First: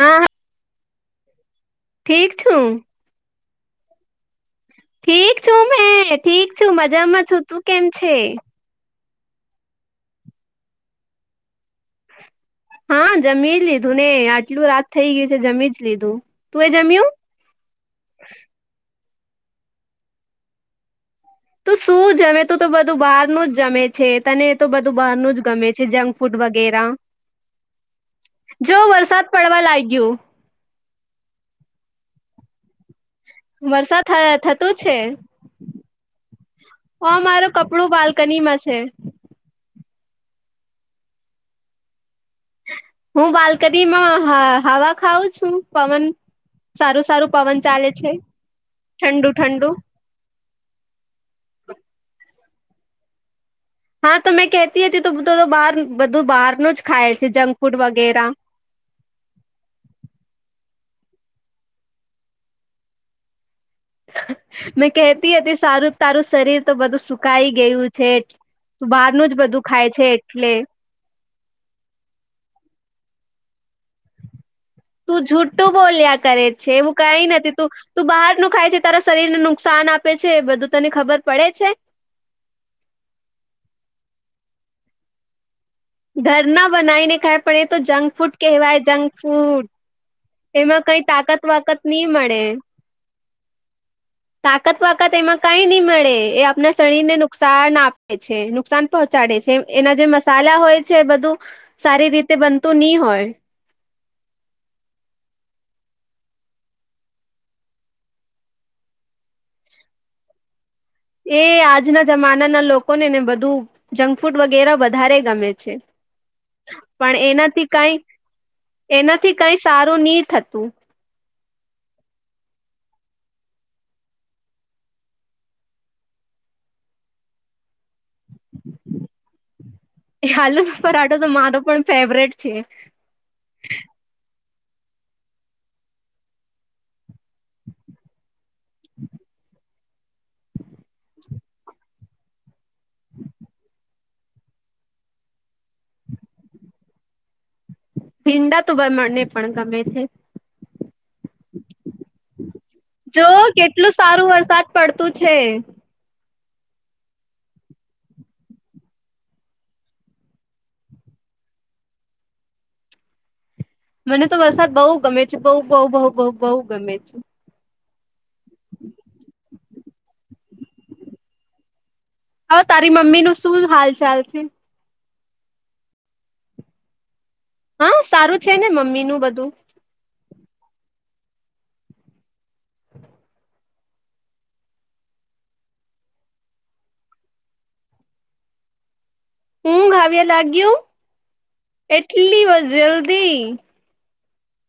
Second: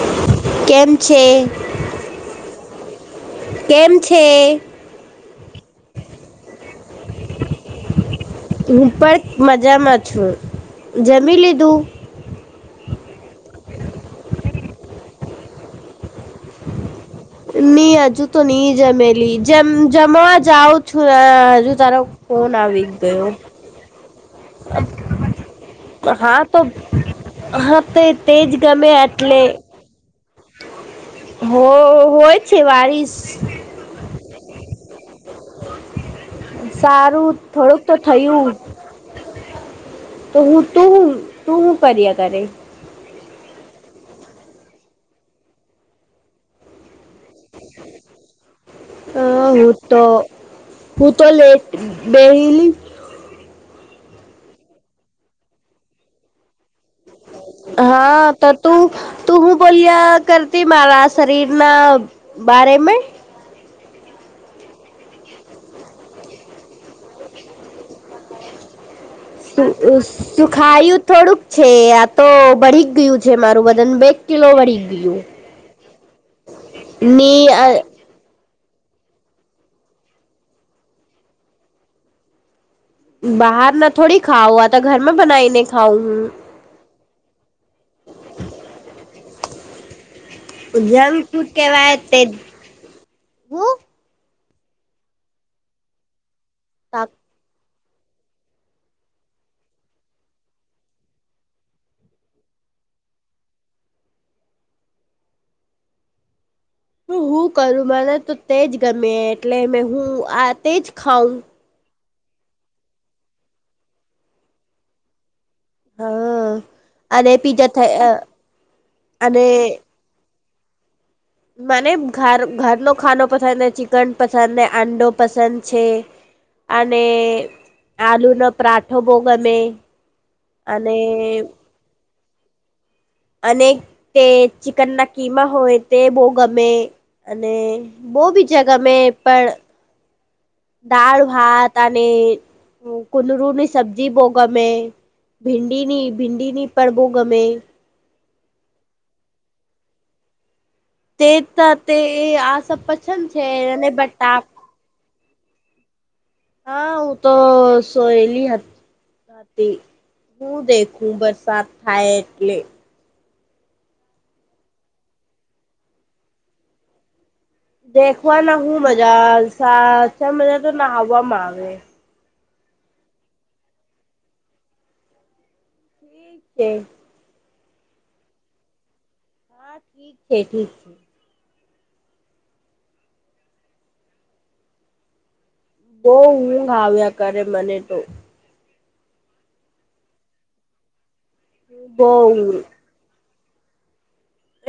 હા હા કેમ છે ઠીક છું કેમ છે. ઠીક છું હ ઠીક છું મજામાં છું તું કેમ છે. હું પણ મજામાં છું જમી લીધું હા જમી જ લીધું ને આટલું રાત થઈ ગયું છે જમી જ લીધું તું એ જમ્યું ની હજુ તો ની જમેલીમ જમવા જાઉ છું. ત તારો શું જમે ફોન તોું તો આવી બધું બહાર ગયો નું જ જમે છે તને તો બધું બહાર ન જ ગમે છે જંક હા ફૂડ તો વગેરા. હા તે તેજ જો ગમે વરસાદ એટલે પડવા લાગ્યું. હો હોય છે વાઈસ. વરસાદ થ થતો છે. ઓ, સારું મારું થોડુંક કપડું તો થયું. બાલ્કનીમાં છે તો હું તું તું હું કર્યા કરે. હું બાલ્કની માં હ હવા ખઉં છું પવન સારું સારું પવન ચાલે છે. હ ઠંડુ ઠંડુ હું તો હું તો લેટ બેહલી હા તો મેં કહેતી હતી તો બ બહાર બધું બહારનું જ ખાય છે જંક ફૂડ હા વગેરા તો. તું તું હું બોલ્યા કરતી મારા શરીર ના બારે મે મેં કેહતી હતી સારું તારું શરીર તો બધું સુકાઈ ગયું છે. તો બહારનું જ બધું શું ખાય છે એટલે સુખાયું થોડુંક છે આ તો ભળી ગયું છે મારું બદન બે કિલો વળીયું. તું જુઠું બોલ્યા કરે છે એ કઈ ની નથી તું તું બહાર નું ખાય છે તારા શરીરને નુકસાન આપે છે બધું તને ખબર પડે છે. બહાર ના થોડી ખાઉ આ તો ઘરમાં બનાઈને ખાઉ હું. ના બનાવી ને ખાય પડે તો જંક ફૂડ કહેવાય જંક ફૂડ. એમાં કઈ જંક તાકત ફૂડ વાકત કેવાય નહી તે મળે. હું તાકત પાકત એમાં કઈ નહી મળે એ આપણા શરીર ને નુ નુકસાન આપે છે નુકસાન પહોંચાડે છે એના જે મસાલા હોય છે બધું સારી રીતે બનતું નહી હોય. હું હું કરું મને તો તેજ ગમે એટલે મે હું આ તેજ એ ખાઉં આજના જમાના ના લોકો ને ને બધું જંક ફૂડ વગેરે વધારે ગમે છે. હા પણ અને પીઝા એનાથી કઈ થઈ એનાથી અને કઈ સારું નહી થતું. મને ઘર ઘરનો ખાનો પસંદ ચિકન પસંદ આંડો પસંદ છે. અને આલુનો પરાઠો બહું ગમે આલુ અને પરાઠો તો મારો પણ ફેવરેટ છે. અને તે ચિકન ના કીમા હોય તે બહુ ગમે અને બહુ બી જ ગમે પણ દાળ ભાત અને કુદરુની સબ્જી બઉ ગમે ભિંડી ની ભિંડી ની પરડબો ગમે ભીંડા તો બમણને પણ ગમે છે. તે તો તે આ સ જો પસંદ છે અને કેટલું સારું બટા વરસાદ પડતું છે. હા હું તો સોયેલી હતી. હું દેખું હું દેખું બરસાદ થાય એટલે મને તો વરસાદ બહુ ગમે છે બહુ બઉ બહુ બહુ બહુ ગમે છે. દેખવા ના હું મજા સા મજા તો નાહવામાં આવે હવે તારી મમ્મી નો શું હાલ ચાલ છે. [inaudible] છે. હા સારું છે ને મમ્મી નું બધું હા ઠીક છે ઠીક છે. બહું ઊંઘ આવ્યા કરે મને તો ઊંઘ આવ્યા લાગ્યું બહુ એટલી ઊંઘ જલ્દી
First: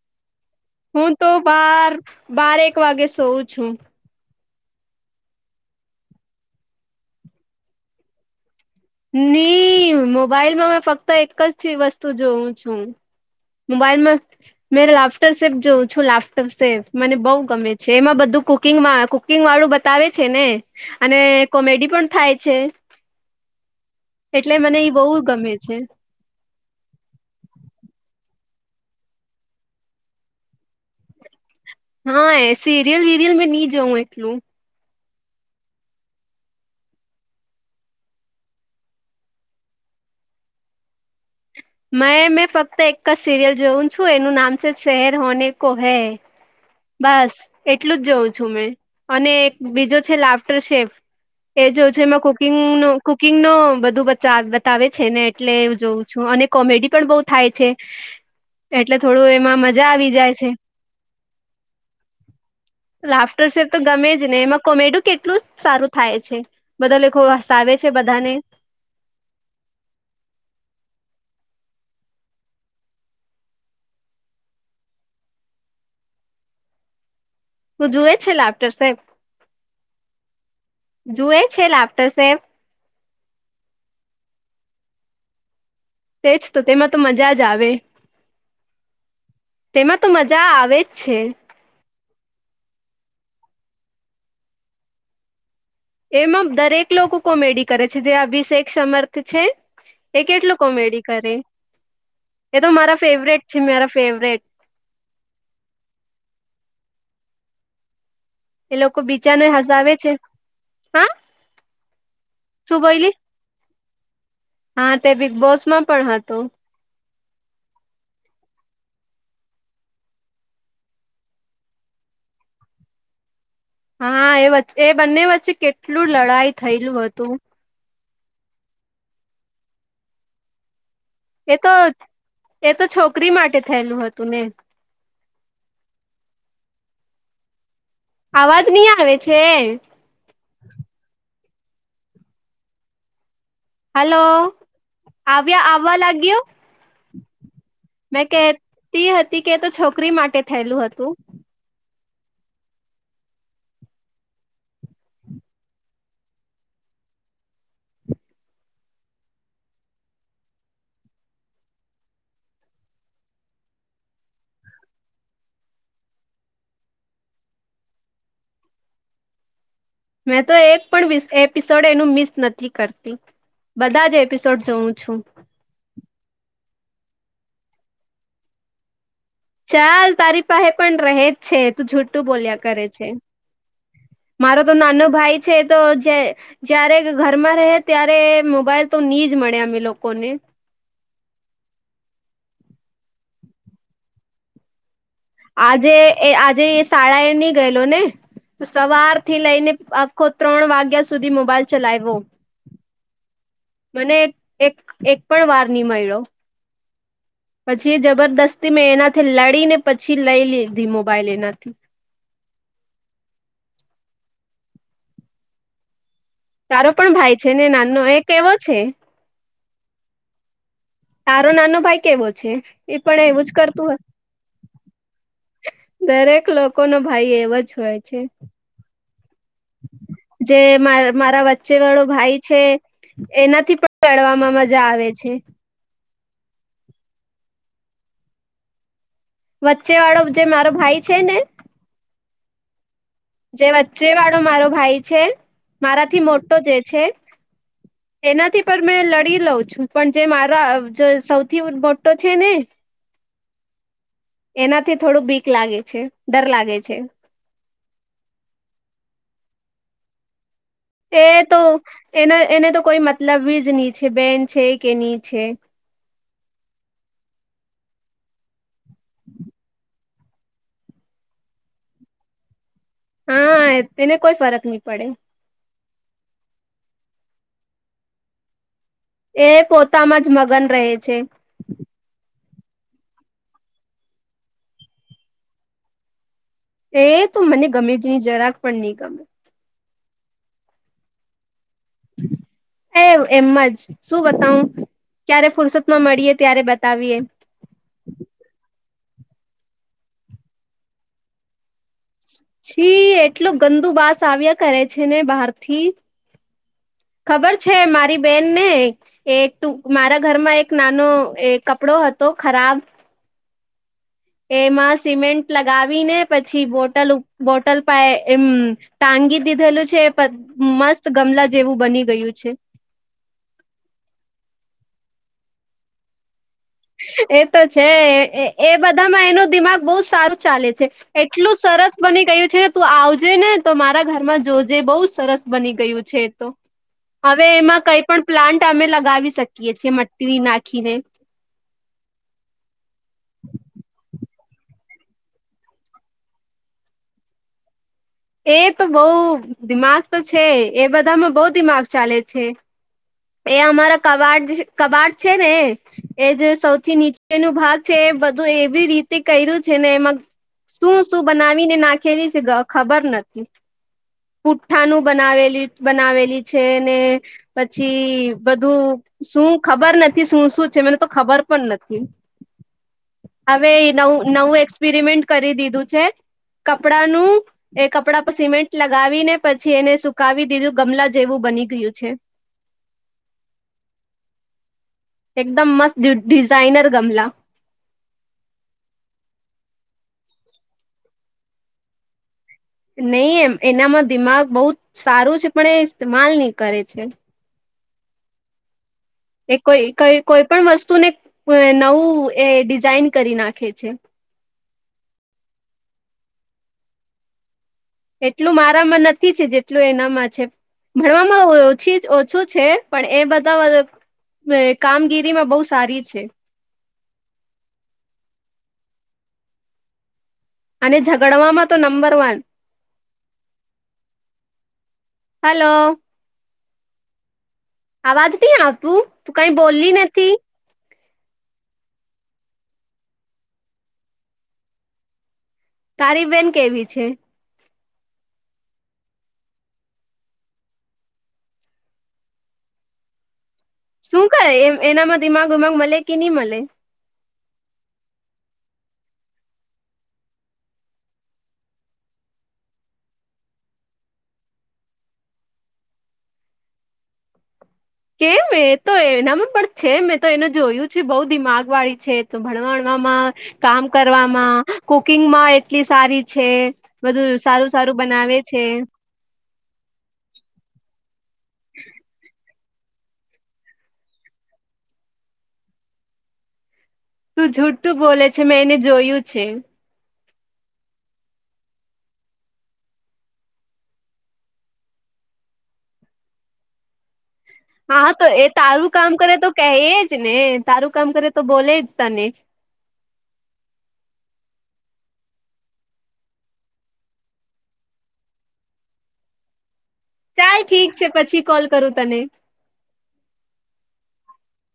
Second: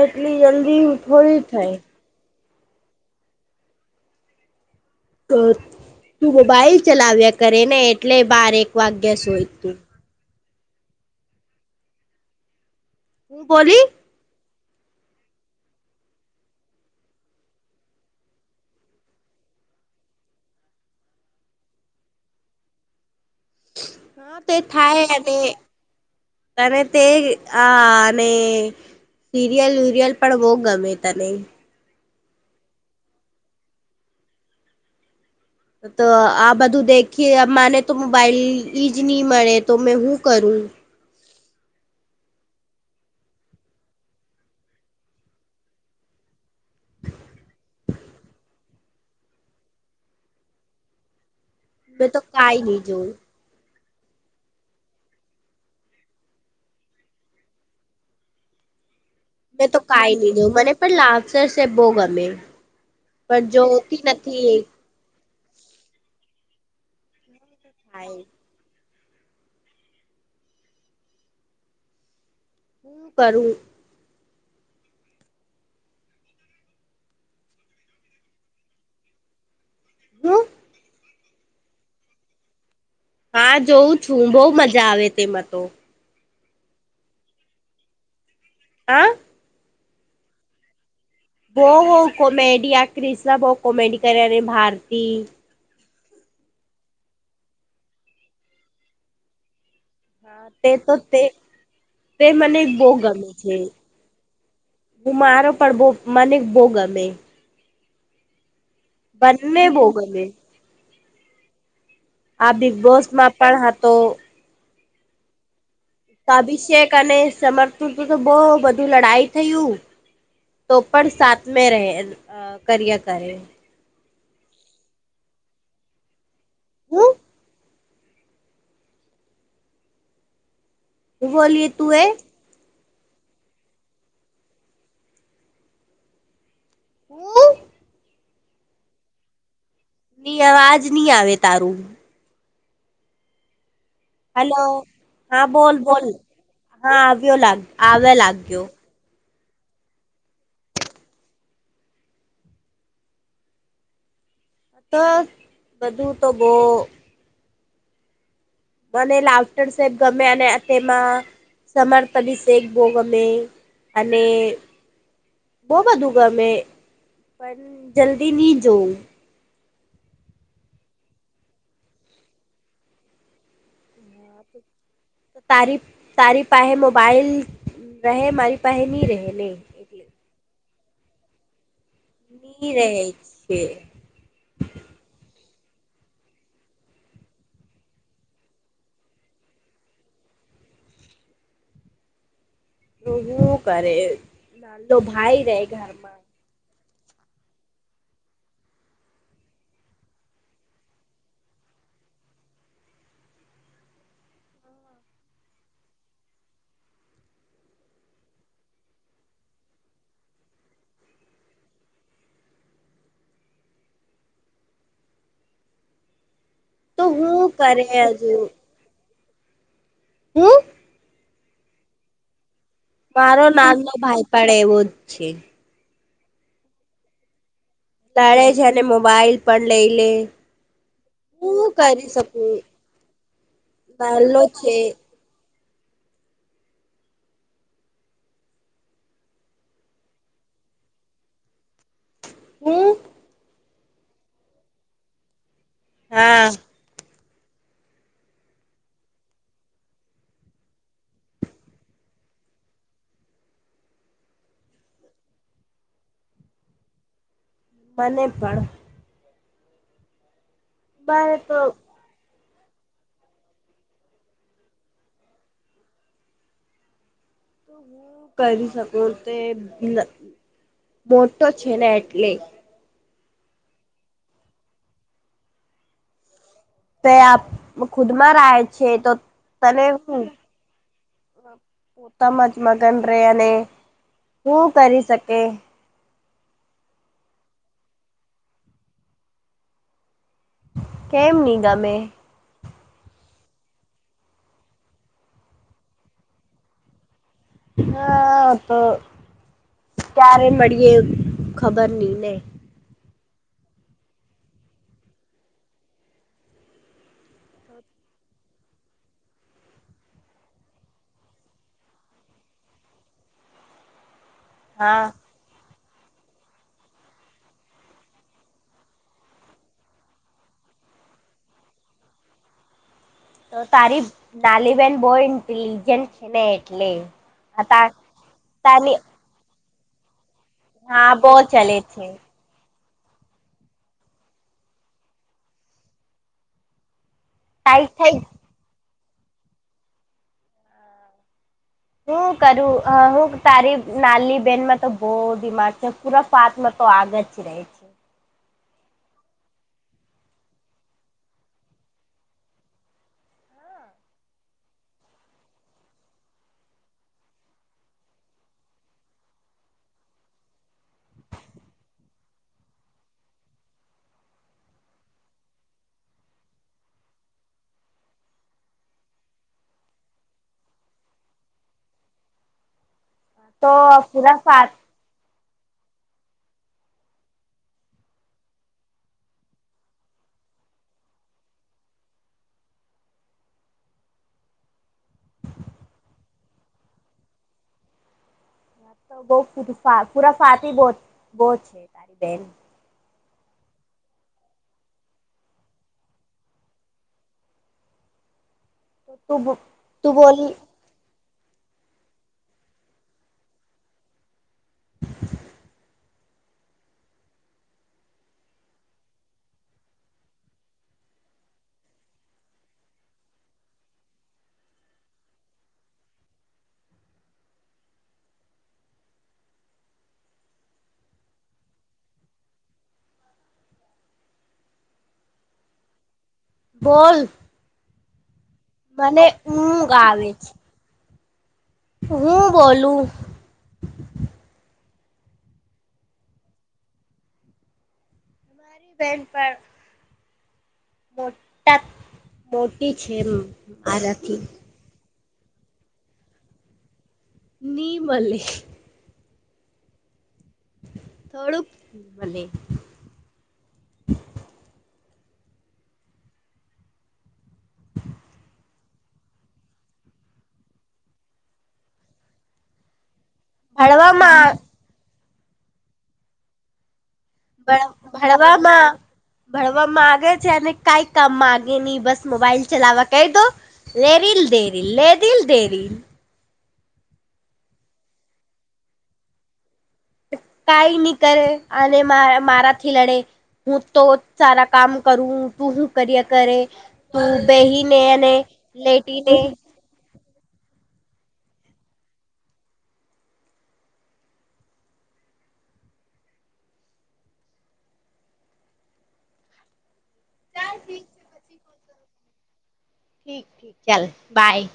એટલી જલ્દી હું તો થોડી થાય બાર બાર એક વાગે સોઉ છુ તો તું મોબાઈલ ચલાવ્યા કરે ને એટલે બારેક વાગ્યા સુઈ તું નઈ મોબાઈલમાં મે ફક્ત એક જ વસ્તુ જોઉ છું હું બોલી મોબાઈલમાં મેં લાફ્ટર સેપ જોઉં છું લાફ્ટર સેપ મને બઉ ગમે છે એમાં બધું કુકિંગમાં આવે કુક કુકિંગ વાળું બતાવે છે ને અને કોમેડી પણ થાય છે હા તે એટલે મને એ થાય બહુ અને ગમે છે અને તે અ અને સીરિયલ વીરિયલ પણ બહુ ગમે તને હા એ સીરિયલ વીરિયલ મેં નહિ જોઉં એટલું તો આ બધું દેખી મને તો મોબાઈલ જ નહી મળે તો મેં શું કરું. મેં મેં ફક્ત એક જ સિરિયલ જોવુ છું એનું નામ છે શેહેર હોને કોહે બસ એટલું જ જઉં છું મેં અને એક બીજો છે લાફ્ટર શેફ એ જો છે મેં તો એમાં કુકિંગ કાઈ નહી ન કુ જોવું કિંગ નો બધું બતાવે છે ને એટલેું જોઉં છું અને કોમેડી પણ બહુ થાય છે એટલે થોડું એમાં મેં તો મજા આવી કાઈ નહી જાય છે. જોવું મને પણ લાફ્ટર સેબ બઉ ગમે પણ લાફ્ટરસેફ તો જોતી ગમે જ નથી ને એ એમાં કોમેડ કેટલું સારું થાય છે બધા લે ખો ગા ફાવે છે થાય બધાને શું કરું. તું જોુએ છે લાક્ટર સાહેબ હમ જુએ છે લાપ્ટર સાહેબ હા જોઉં છું બહ મજા આવે તેમાં તો તે જ તો તેમાં તો મજા જ આવે હા તેમાં તો મજા આવે જ છે હોહ હો કોમેડી આ ક્રિસ ના ભહ કોમેડી કર્યા અને ભારતી એમાં દરેક લોકો કોમેડી કરે છે જે અભિષેક સમર્થ છે એ હા કેટલું તે તો કોમેડી તે કરે તે એ મને તો બહુ મારા ગમે ફેવરેટ છે મારા ફેવરેટ હું મારો પણ બો મને બહ ગમે એ લોકો બીચાનો બંને બહુ હસાવે છે ગમે હા આ બિગ શું બોસ બોયલી માં પણ તો હા તે બિગ બોસમાં પણ હતો અાભિષેક અને સમર્થું તો બહ બધું લડાઈ થયું તો પણ સામે રહે કરયર કરે હા એ વે એ બંને વચ્ચે કેટલું લડાઈ થયેલું હું હતું હું એ બોલીએ તો તું એ તો છોકરી માટે થયેલું હતું ને હમ અવાજ નહી આવે છે ની અવાજ નહી આવે તારું હલો હા આવ્યા બોલ આવવા બોલ લાગ્યું હા આવ્યો લાગ આવે મે કે લાગ્યો તે હતી કે તો છોકરી માટે થયેલું હતું અથ બધું તો બહ મને લાફ્ટર સેબ ગમે અને તેમાં સમર્ ત બી શેખ ભોગમે અને અને બહ વધુંગા મેં પણ જલ્દી નહી જોઉં મેં તો એક પણ એપિસોડ એનું મિસ નથી કરતી બધા જ એપિસોડ જોઉં છું તારી તારી પાસે મોબાઈઇલ રહે માારી પાસે નહીં રહે નહીં ચાલ તારી પાસે પણ રહે જ છે તું જૂઠું બોલ્યા ની કરે રહે છે છે મારો તો નાનો ભાઈ છે તો જે જયારે ઘરમાં રહે ત્યારે મોબાઈલ તો નહી જ મળે અમે લોકોને તોવું કરે ના ભાઈ રહે આજે ઘરમાં એ આજે શાળાએ ની ગયેલો ને તો સવાર થી લઈને આખો ત્રણ વાગ્યા સુધી મોબાઈલ ચલાવવો મને એક એક એક પણ વાર ની મળ્યો પછી એ જબરદસ્તી મેં એનાથી લડીને પછી લઈ લીધી મોબાઈલ એનાથી તારો તો પણ ભાઈ છે હું ને કરે નાનો એક હજુ કેવો છે? હું. તારો નાનો ભાઈ કેવો છે? એ પણ મારો એવું જ કરતું નાનો ભાઈ પણ એવો જ છે. દરેક લોકો નો ભાઈ એવો જ હોય લડે છે અને મોબાઈલ પણ લઈ લે જે મારા હું વચ્ચે વાળો કરી ભાઈ શકું છે એનાથી પણ નાલો ચડવામાં છે મજા આવે છે વચ્ચે વાળો જે મારો ભાઈ છે ને હમ જે વચ્ચે વાળો મારો ભાઈ છે મારાથી હા મોટો જે છે એનાથી પણ મેં લડી લઉં છું, પણ જે મારા સૌથી મોટો છે ને? એનાથી થોડું બીક લાગે છે. ડર લાગે છે. મને પણ. એ મારે તો હું એને તો કોઈ મતલબ જ નહી છે. બેન છે કે નહીં છે? હું કરી શકું. તે મોટો છે ને એટલે, હા, તેને કોઈ ફરક નહી પડે. તો એ આપ ખુદ માં રહે છે. તો, એ તને પોતામાં હું જ મગન રહે છે. પોતામાં જ મગન રહે અને શું કરી શકે? એ તો મને ગમે જ નહીં. જરાક પણ નહીં ગમે. કેમ નહીં ગમે? એ એમ મજ શું બતાવું? ક્યારે ફુરસત માં મળીએ ત્યારે બતાવીએ? હા તો ક્યારે મળીએે ખબર નઈ ને. છી, એટલું ગંદુ વાસ આવ્યા કરે છે ને બહાર થી. ખબર છે. મારી બેનને. એક તો મારા ઘરમાં એક નાનો કપડો હતો. ખરાબ. એમાં હા સિમેન્ટ. લગાવીને પછી, બોટલ બોટલ પર એમ ટાંગી દીધેલું છે. મસ્ત ગમલા જેવું બની ગયું છે. તો તારી નાનીબેન બહું ઇન્ટેલિજન્ટ. છે ને એટલે. એ તો હતા છે. એ તાની બધામાં એનો દિમાગ બહુ સારું. ચાલે છે. હા બો એટલું ચલે સરસ છે બની ગયું છે. તું આવજે ને તો મારા ઘરમાં જોજે બહુ સરસ બની ગયું છે. એ તો... હવે એમાં તારી કંઈ થઈ પણ પ્લાન્ટ અમે લગાવી શકીએ છીએ. માટ્ટી નાખીને. હું કરું હ હું તારી નાલી બેનમાં? તો બહુ દિમાગ છે. પૂરા આર્ટ માં તો આગળ જ રહી છે. એ તો બહુ દિમાગ તો છે. એ બધામાં બહુ દિમાગ ચાલે છે. એ અમારા કબાટ, કબાટ છે ને? એ જે સૌથી નીચે નો ભાગ છે. એ બધું એવી રીતે કર્યું છે ને એમાં. શું શું બનાવીને નાખેલી છે? ખબર નથી. પુઠ્ઠાનું બનાવેલી, બનાવેલી છે. ને... પછી બધું શું ખબર નથી? શું શું છે? મને તો ખબર પણ નથી. હવે, તો નવ પૂરા નવું ફા એક્સપેરિમેન્ટ કરી દીધું છે. કપડા નું.... એ કપડાં પર સિમેન્ટ લગાવી ને પછી એને સુકાવી દીધું. ગમલા જેવું બની ગયું છે. એકદમ મસ્ત ડિઝાઇનર ગમલા. તો પૂરા તોફાની બહુ છે. તારી બેન નહીં, એમ એનામાં દિમાગ બહુ સારું છે. પણ એ ઇસ્તેમાલ નહીં કરે છે. તું એ કોઈ તું ઈ કોઈ બોલી પણ વસ્તુને નવું એ ડિઝાાઈન કરી નાખે છે. [inaudible] એટલું મારામાં નથી છે જેટલું એનામાં છે ભણવામાં ઓછી ઓછું છે પણ એ બધા ને કામગીરીમાં બહુ સારી છે. અને ઝગડવામાં તો નંબર વન. હલો. બોલ. આવાજ નહી આવતું. મને તું કંઈ બોલી ઊંઘ આવે નથી? છે હું બોલું તારીબેન કેવી છે ન પર મોટા મોટી છે એમ શું કરે એ એનામાં દિમાગ ઉમાગ મળે કે નહી મળે નિનીમલી થોડુંક મને હ કેમ એ તો એના પણ છે મેં તો એને જોયું છે બહુ દિમાગ વાળી છે તો ભણવાણવામાં કામ ભણવામાં કરવામાં કુકિંગ માં એટલી સારી છે બધું સારું સારું બનાવે છે ભણવામાં ભણવા માંગે છે અને કઈ કામ માંગે નહીિ બસ મોબાઈલ ચલાવવા ક દો લેરીલ દેરી લેધલ દેરીલ તું જૂઠું બોલે છે મેં એને જોયું છે કઈ નહી કરે અને મા મારા થી લડે હું તો સારા કામ કરું તું હું કરિયર કરે હ બેહી હાા તો એ તારું કામ કરે તો કહી જ ને તારું કામ કરે તો બોલે જ તને ચાલ ઠીક છે પછી કોલ કરું તને ઠીક ઠીક ચાલ બાય